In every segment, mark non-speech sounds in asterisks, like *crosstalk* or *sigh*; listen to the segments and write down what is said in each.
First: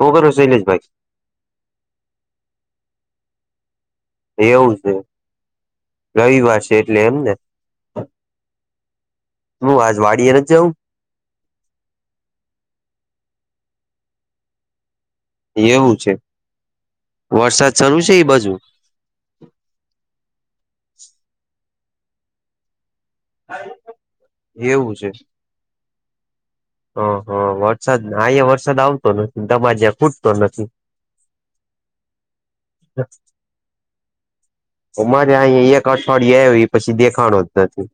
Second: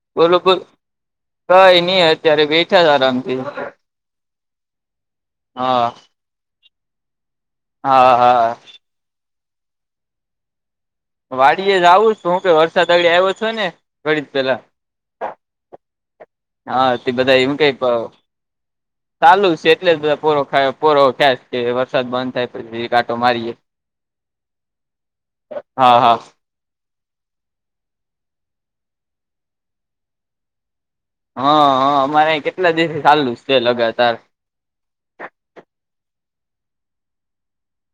હું કરું બોલો શૈલેષભાઈ કઈ નઈ અત્યારે બેઠા આરામથી. એવું છે હા રવિવાર છે એટલે એમને. હા હા. હું આજ વાડીયે ન જ જઉં. વાડીએ જ આવું હું કે વરસાદ આગળી આવ્યો છો ને ઘડી પેલા. એવું છે હા તે બધા એમ વરસાદ કઈ શરૂ છે એ બાજુ? ચાલુ છે એટલે બધા પૂરો પૂરો ખ્યા કે વરસાદ બંધ થાય. ચેક આટો મારીએ એવું હા હા. ઓહ વરસાદ અહીંયા વરસાદ આવતો નથી તમા જ્યાં ખૂટતો નથી. હા હા અમારે કેટલા દિવસે ચાલુ છે લગાતાર. મારે અહી એક અઠવાડિ આવ પછી દેખાણ જ નથી.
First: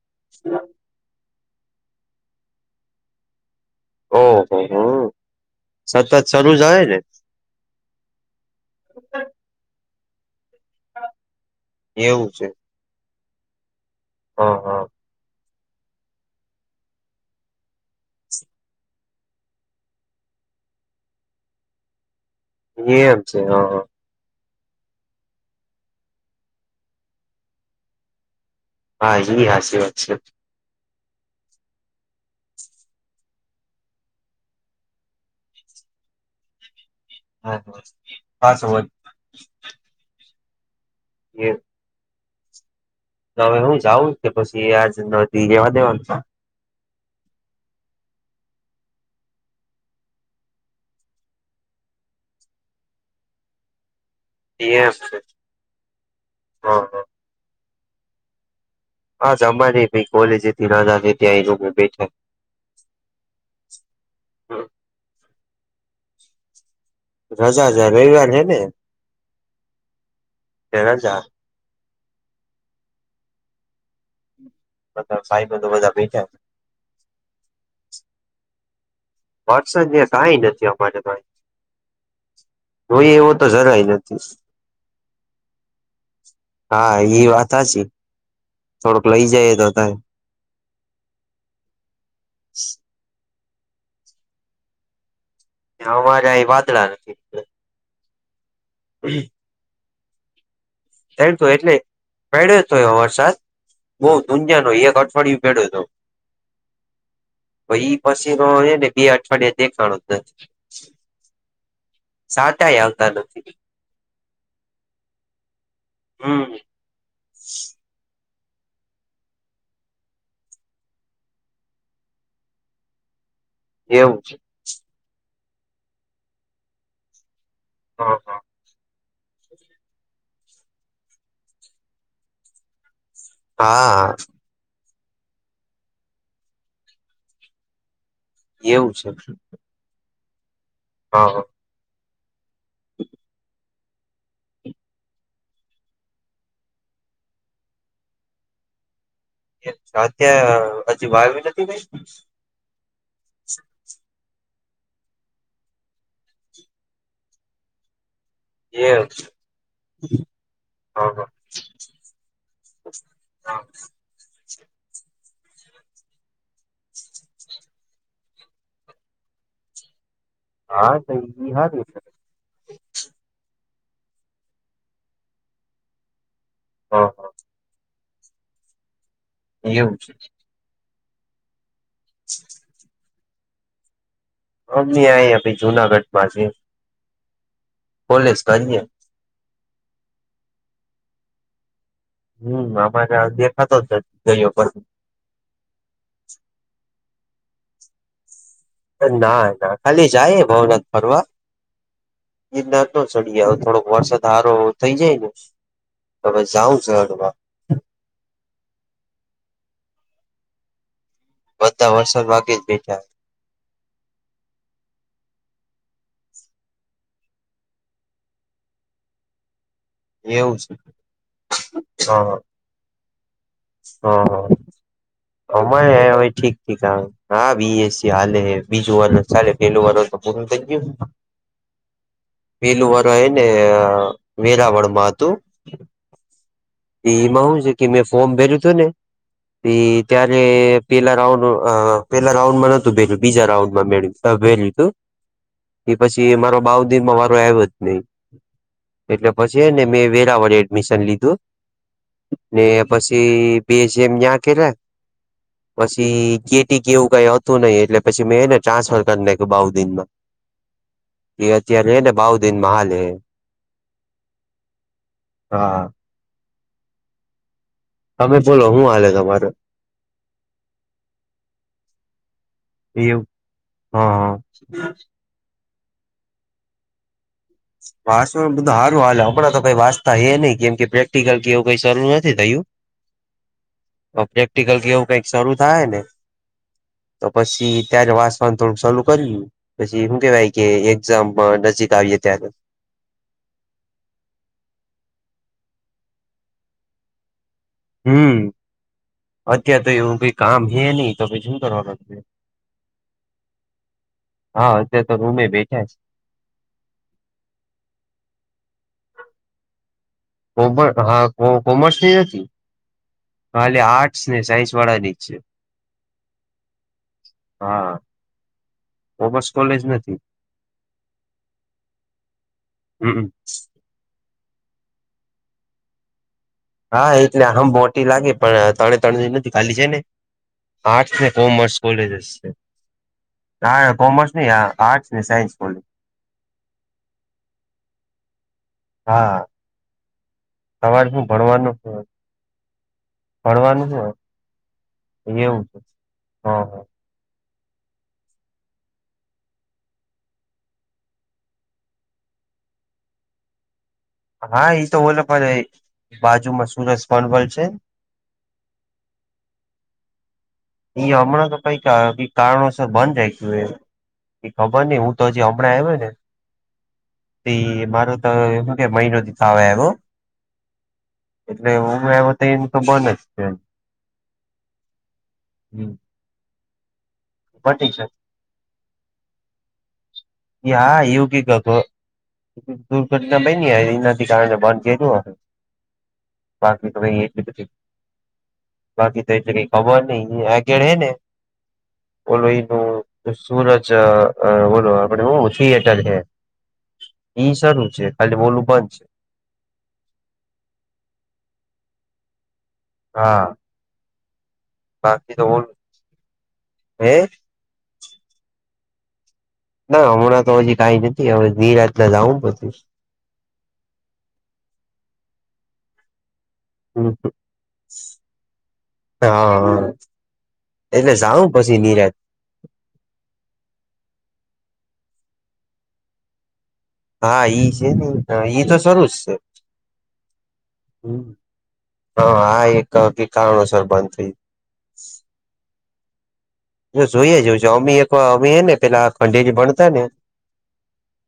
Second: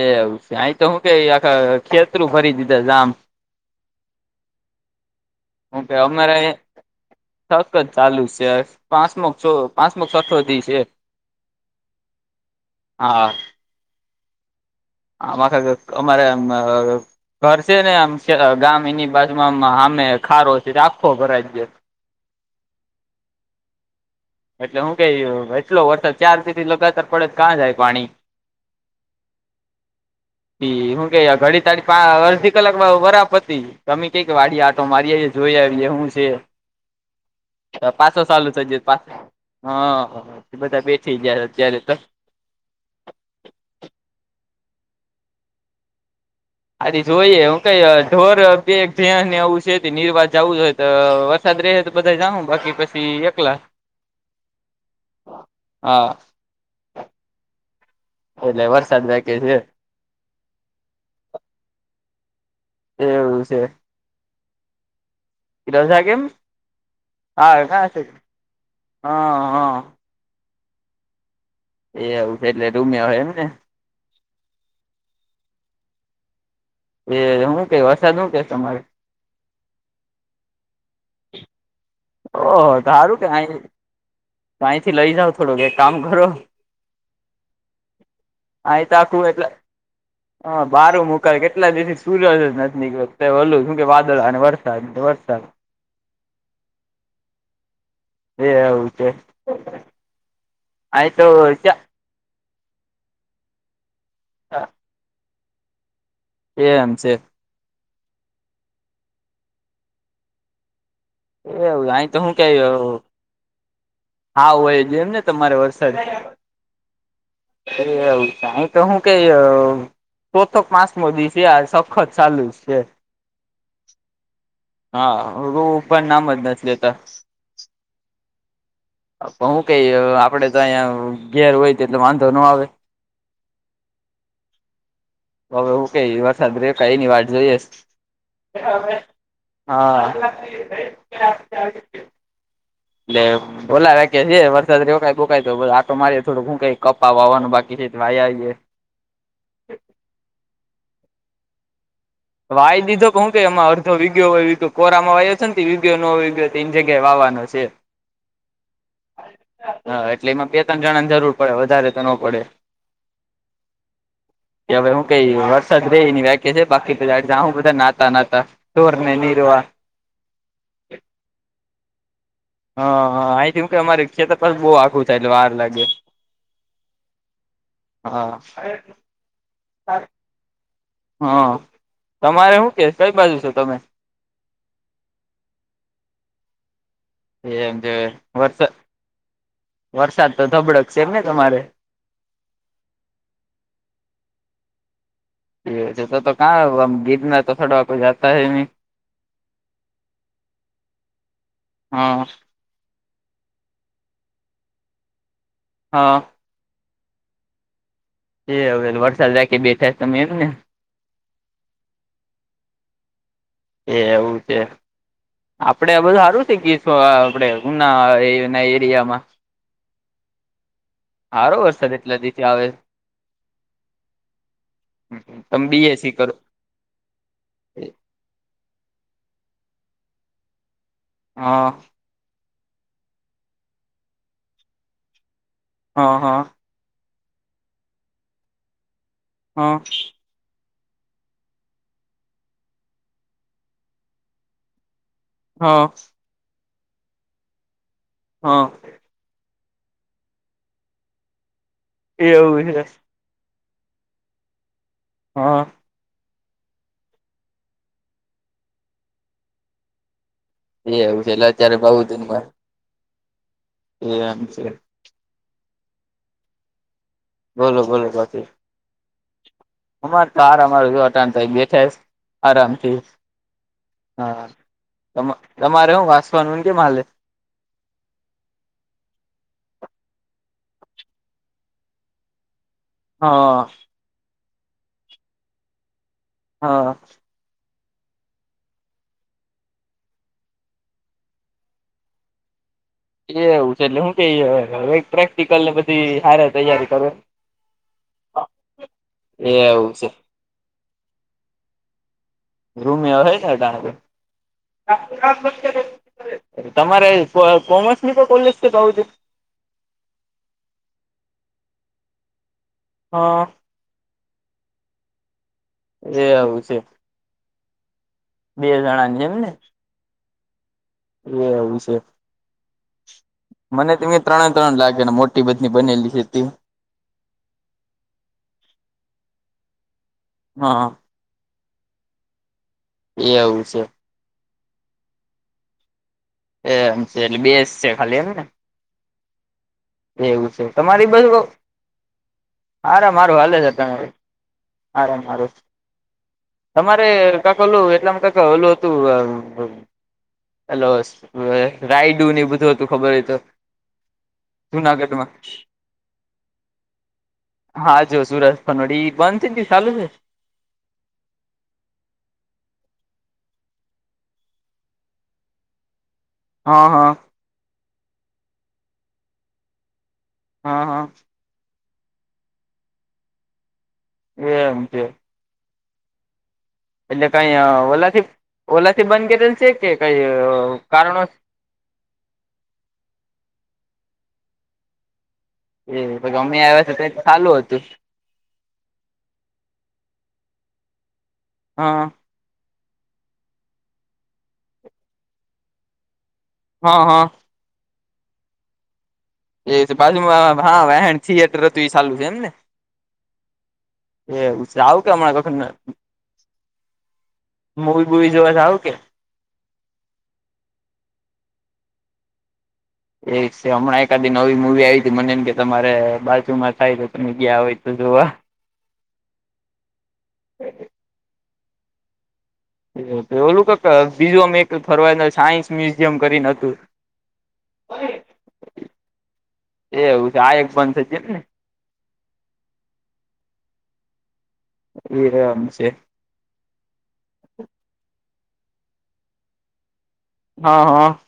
એ સય તો હું ક આખા ખેતરું ફરી દીધા જમ. ઓહોહ સતત શરૂ થઈ જાય ને. થક જ ચાલુ છે પાંચમ છ પાંચમ છઠોથી છે. એવું છે. હા. હ હા. હ મારે ઘરસે ને આમ ગામ એની પાસમાં અમે ખારો છે રાખો ઘરા જ. એ આમ છે હા હા. એટલે હું કઈ એટલો વરસાદ થી લગાતર પડે કાં જાય પાણી. હા એ આશીર્વાદ છે. પછી હું કે ઘડી તાડી પા અડધી કલાકમાં વરા પતી. તમી કઈક વાડી આટો મારી જોઈ આવી હું છે. હા હા પાસો ચાલુ છે પાછો જ વળ. પા હા તે બધા બેઠી જયા અત્યારે તો. તો હવે હું જાઉં કે પછી આજ ના દી રેવા દેવ. આથી જોઈએે હું કઈ ઢોર બે જ્યા ને આવવું છે નિર્વાહ જવું તો વરસાદ રહે તો બધા જામુ બાકી પછી એકલા હ છે હા હ હ એટલે વરસાદ બ હાજ અમારે ભ કોલેજથી ના ત્યાંય બેઠા એવું છે. કીધ થાગેમ હા રજા ઘ છે કે રવિવાર ને હ હ તેર હજાર એ આવું છે એટલે રૂમ્યા હોય એમ ને બ ફાઈ બધ બધા બેઠ એ હું કય વસાદું કે તમારે વાટસન કઈ નથી અમારે તો ઓહ તો જોઈએ સારું કે એવો તો જરાય નથી તોઈથી લઈ જાાવ થોડોક કામ કરો હા એ વાત હ છે. થોડોક લઈ જઈએ તો ત હા બારું મુકાય કેટલા દિવસે સૂર્ય જ નથી, નીકળ ઓલું શું કે વાદળ અને વરસાદ વરસાદ અમારે વાદળ નથી. એ હવું હ અહી તો એટલે ક્યાં પેડ્યો હતો એયો વરસાદ બહ દુનિયા નો એક અઠવાડિયું પેડ્યો હતો. એ એમ છે. તો પછીનો ને બે અઠવાડિયા દેખાણો જ નથી. એવું આ સાચા આવતા નથી. હા હોય એમ ને તમારે વરસાદ હમ અરે સાં તો હું કે ચોથક માસ મો દિવસે આ સખત ચાલુ જ છે. એવું છે. હા રો પણ નામ જ નસ તો હા હા પણ હું કઈ આપડે તો અહીંયા ઘેર હોય તો એટલે વાંધો ન આવે હા હવે હું ક વરસાદ બ્રેક એની વાત જોઈએ. એવું છે હા હા લલે બોલાવે કે છે વરસાદ રોકાય બોકાય તો આટો મારીએ થોડો ઘૂંકાય કપા વાવાનું બાકી છે ભઈ આવી ત્યા હજી વાવવી વાઈ દીધો કે હું કે એમાં અડધો વિીગયો કોરામાં વાયો છે વિગયો નોગયો તે જગ્યાએ વાવાનો છે. કઈ એ હા એટલે એમાં બે ત્રણ જણા ને જરૂર પડે વધારે તો ન પડે હ કે હવે હું કઈ? વરસાદ ર એની વ્યાક્યા છે, બાકી હું બધા નાતા નાતા તોરને રવા હા નઈ હા દિવસ હા હા અહીંથીમ કે અમારે ખેતર પા બહુ આખું થાય એટલે વાર લાગે. હ હા. હા. એવું છે. હા તમારે શું કે કઈ બાજુ છેો તમે અમને આી જુનાગઢ માં છે. એમ જે કોલેસ કે. વરસાદ વરસાદ તો ધબડક છે એમ ને તમારે. હમ અમારે દેખાતો જ નથી ગ પર. એ છે તો તો કં ગીતના તો થોડ કોઈ જતા હ ન ના ના ખાલી જાય ભાવનાથ ફરવા. હા! દ ના ન ચડી જ થોડોક વરસાદ સારો થઈ જાય ને. હા! ત જાઉં જ. એડ વરસાદ રાખ બેઠાય તમે એમ ને. બધા વર્ષો બાકી જ બેઠા. એ એવું છે. આપડે બધું સારું છે. કીશું આપણે ઉનાના એરિયામાં. એવું છે સારો વરસાદ એટલા હા. દિવસે આવે હ તમે હ બીએસી હરે કરો હોય ઠીક. હા બીસ હાલે. બીજું વાર ચાલે. પેલું વાર તો પૂરું થઈ ગયું. હા! વેલું વરય ને વેરાવળ માં હતું. હા હા! એમાં હુ છે કે, મેં ફોર્મ ભેર્યું હતું ને એ હા ત્યારે. એટલે પેલા રાઉન્ડ પેલા રાઉન્ડમાં નતું, વેલું બીજા રાઉન્ડમાં મેળ્યું વહેલું તું. હા એ પછી મારો બાઉદિનમાં વારો આવ્યો જ નહી. હા! એટલે પછી એને, મેં વેરાવળે એડમિશન લીધું. ને એવું છે પછી બે જેમ કેયા. હા! પછી ગેટી કે એવું કઈ હતું નહી. એટલે પછી મેંને ટ્રાન્સફર કરી નાખ્યું બઉ દિનમાં. એ એવું છે એટલે એવત અત્યારે બઉ એ્યારેને ધૂનમાં બાઉુદીિન માાલ. એમ છે. હા! બોલો બોલો તમે કથી. બોલો હું આલે તમારે? અમાર કાર અમાર જોટાણ ત બેઠા આરામથી. એવું હા હા! તમા તમારે હ વાસવાનુંન કે માલે? વાસવા બધું સારું હાલ હમણાં તો વાંતા હ નહીં. કેમ કે પ્રેક્ટિકલ કે એવું કઈ શરૂું નથી થયું. હા! પ્રેક્ટિકલ કે એવું કઈક શરૂ થાય ને? હા! તો પછી ત્યારે વાસવાણ થોડુંક સાલુ કર્યું. પછી શું કેવાય કે એક્ઝામમાં નજીક આવીએ ત્યારે એ એવું છે એટલે હું કે પ્રેક્ટિકલ ને બધી સારે તૈયારી કરું. હમ અત્યારે તો એવું કઈ કામ હે નહી તો શું કર? રૂમ એવા હોય ત. હા અત્યારે તો રૂમે બેઠા છે તમારે કોમર્સ ની પણ કોલેજ છે કું છે? કોમ હા કો કોમર્સ ની નથી. હા! ાલી આર્ટસ ને, સાયન્સ વાળા ની જ છે. એ આવું છે. હા! બે જણા. કોમર્સ કોલેજ નથી. એ એવું છે. હમ! મને તં ત્રણે ત્રણ લાગે ને, મોટી બધની બનેલી છે ત. હા એટલે આમ મોટી લાગે પણ તણે તણ નથી ખાલી. છે ને હા આર્ટસ ને કોમર્સ કોલેજસ છે એવું છે હા કોમર્સ આર્ટસ સાયન્સ કોલેજ એમ છે એટલે બેસ છે ખાલી હને. હા. છે સવારે તમારી શું બાજુ ભણવાનું છ હારા મારું હાલે ભણવાનું છે? તમારે હારા મારું એવું છે હ. તમારે કક ઓેલું એટલામાં કક ઓલું હતું. હલો રાયડું નની બધું હતું ખબર હોય તો હા એ તો બોલે જુનાગઢમાં પણ બાજુમાં સુરસ પનવલ છે હા જો સુરત. નોડી બંધ તન શાલું છે? એ હમણાં તો કઈક કારણોસ બંધ જાય ગયું એ. એ ખબર નઈ હું તો જે હમણાં યો ને હં હા. મારો તોું કે મહિનો થી થ એ. હા હા. એટલે હું આવ તો એને તો બને જ. એમ કે. હમ. એટલે કઈ છે ઓલાથી ઓલા થી બંધ કરેલ છે કે કઈ કારણો તો. દુર્ઘટના બની હ એનાથી કારણે બંધ કરલું હ. એ પ અમે આવ્યા છે તો ચાલુ બધી હતું. બાકી તો એટલે કઈ ખબર નઈ આગેળ હે ને. હા. ઓોલો એ ન સૂરજ બોલો આપડ થિયેટર છે. હા હા. ઈ શું છે ખાલી બોલું બંધ છે. એ બાજુમાં હા થિયેટર હતું એ ચાલું છે એમ ને. હા. એછ આવ બાકી કેમણા તો ઓલું કખ. હે મવી બુવી જોવા જાવું કે? ના હમણાં તો હજી કઈ નથી હવે ધીરાતલા જઉું બધું. એ હમણાં એકાદ નવી મુવી આવી ત. મનેને કે તમારે બાજુમાં થાય તો તમે ગયા હોય તો જોવા હા એટલે જાઉં પછી નિરાત તે ઓલું કંઈક બીજું અમે એક ફરવાના સાયન્સ મ્યુઝિયમ કરીન હતું. હા ઈ છે ને ઈ તો શુ જ છે એવું છે આ એક બંધ હમ થઈ હા આા એક કારણોસર બંધ થય એમ છે જો જોઈએ જ અમી એક વા અમી ને પેલા ખંડીજ ભણતા ને હા હં.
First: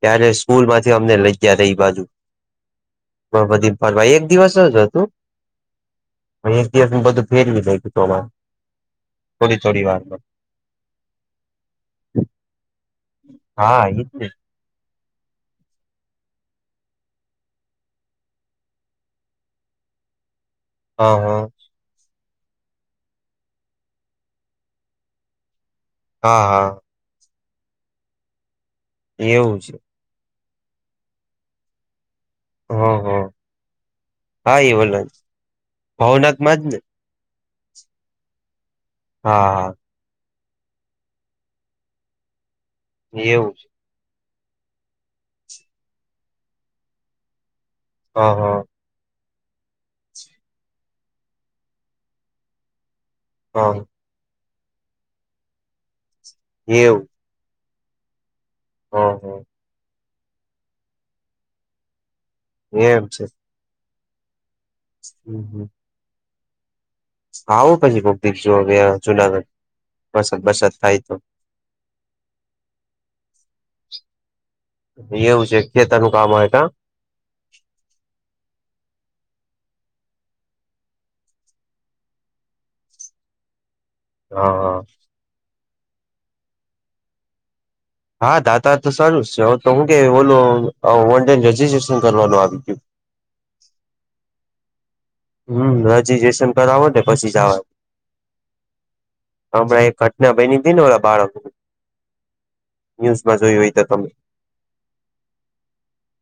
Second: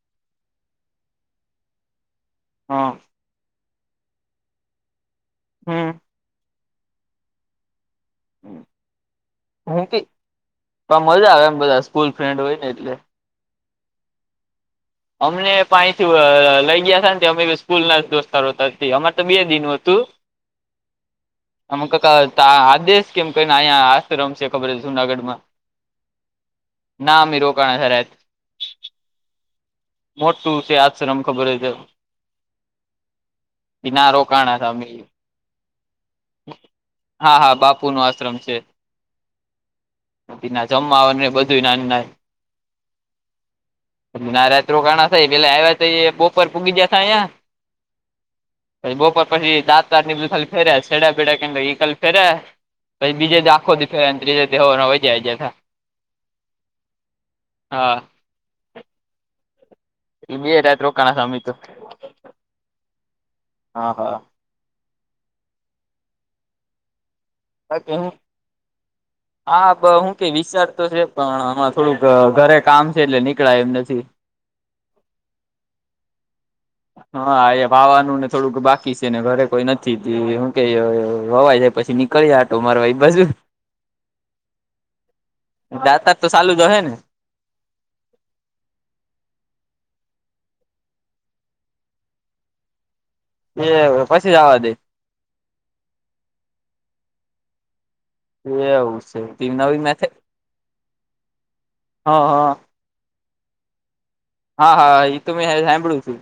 ત્યારે સ્કૂલ માંથી અમને લઈ જયા ત એ બાજુ. હા. બ બધી ફરવાઈ એક દિવસ જ હતું. હમ. એક દિવસ બધું ફેરવી જાયી તોમાં હું કે પણ મજા આવે એમ બધા સ્કૂલ ફ્રેન્ડ હોય ને એટલે હા એ જ અમને પાથી લઈ ગયા હતા ને અમે સ્કૂલ ના દોસ્તારો અમાર તો બે દિન હતું હ હા. આમે આદેશ કેમ કને અહીંયા આ રમશે ખબર જુનાગઢ માં હા હા. નામ રોકાણ જ એવું છે. મોટું છે યાદ સર અમ ખબર હો છે. હ હ ના રોકાણા હા હતા અમે એવલો છે ભાવનાથ માં જ ને? હા હા બાપુ નો આશ્રમ છે. હા. *inaudible* ના જમવા ને બધું ના ના એવું છે. ના રાત રોકાણા પેલે આવ્યા તો પ્રોપર પૂગી ગયાં. હ હા. પછી બપોર પછી દાતની બધે ખાલી ફેરે છેેડા પેડા કે એકલી ફેરે પછી બીજે દાખો હા દી ત્રીજે દવા *inaudible* હોય જાય જ એવું. હા. હા હા. બે રાત રોકાણા અમે તો એમ છે. હા હા. હમ હમ. બહુ બાકી બધી હું પબ્લિક હતી ત્યાં હા હું કઈ વિચાર તો છે પણ હમણાં થોડુંક ઘરે કામ છે એટલે નીકળાય એમ નથી. એવું છે ખેતર નું કામ આવે કા? હા એ વાવવાનુનું ને થોડુંક બાકી છે ને ઘરે કોઈ નથી હું કે રવાઈ જાય પછી કઈ આંટો મારવા ભાઈ બાજુ હા હા. દાતાર તો ચાલુ જ હ ને? હા દાતા તો સારું છે હવે તો હું કે ઓલું ઓનલાઈન રજીસ્ટ્રેશન કરવાનું આવી ગયું. એ પછી જવા દે. હમ રજીિસ્ટ્રેશન કરાવો પછી જવા. એવું છે તી નવી હમણાં એક મેથે ઘટના બની હતીને ઓ બાળકની હા હા તો તમે હા હા એ તો મે સાંભળું છું.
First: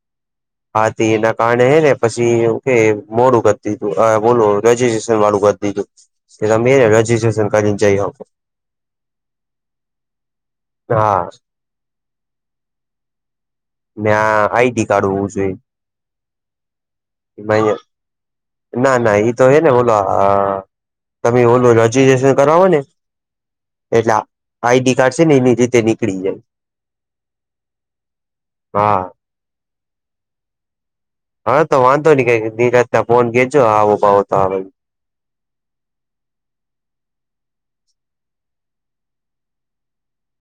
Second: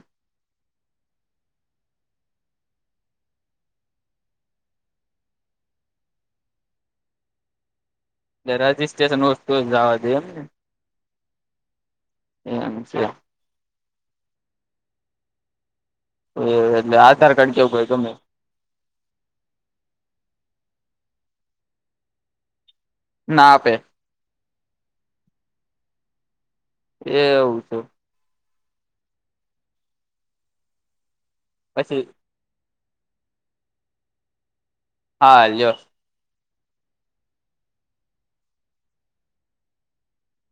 હાથી એના કારણે હ ને પછી કે મોડું કર હતું ીધું બોલો રજીસ્ટ્રેશન વાળું કરી દીધું કે તમે એને રજીસ્ટ્રેશન કરીને જઈ આપકોો એટલે રજીસ્ટ્રેશન વસ્તુ જવા દે એ ને હા. એ છે. ત્યાં આઈડી કાર્ડ હોવું જોઈએ. એ એલે આધાર કાર્ડ કે હય તમમે *inaudible* ના ના તો હે ને બોલો તમે બોલો રજીસ્ટ્રેશન કરો ને ના આપે. એટલે આઈડી કાર્ડ છે ને એની રીતે નીકળી જાય. એ એવું છે. હા. હા તો પછી વાંધો નઈ કઈ નિરાંતના ફોન કરજો આવો ભાવો તો આવે હા લ્યો.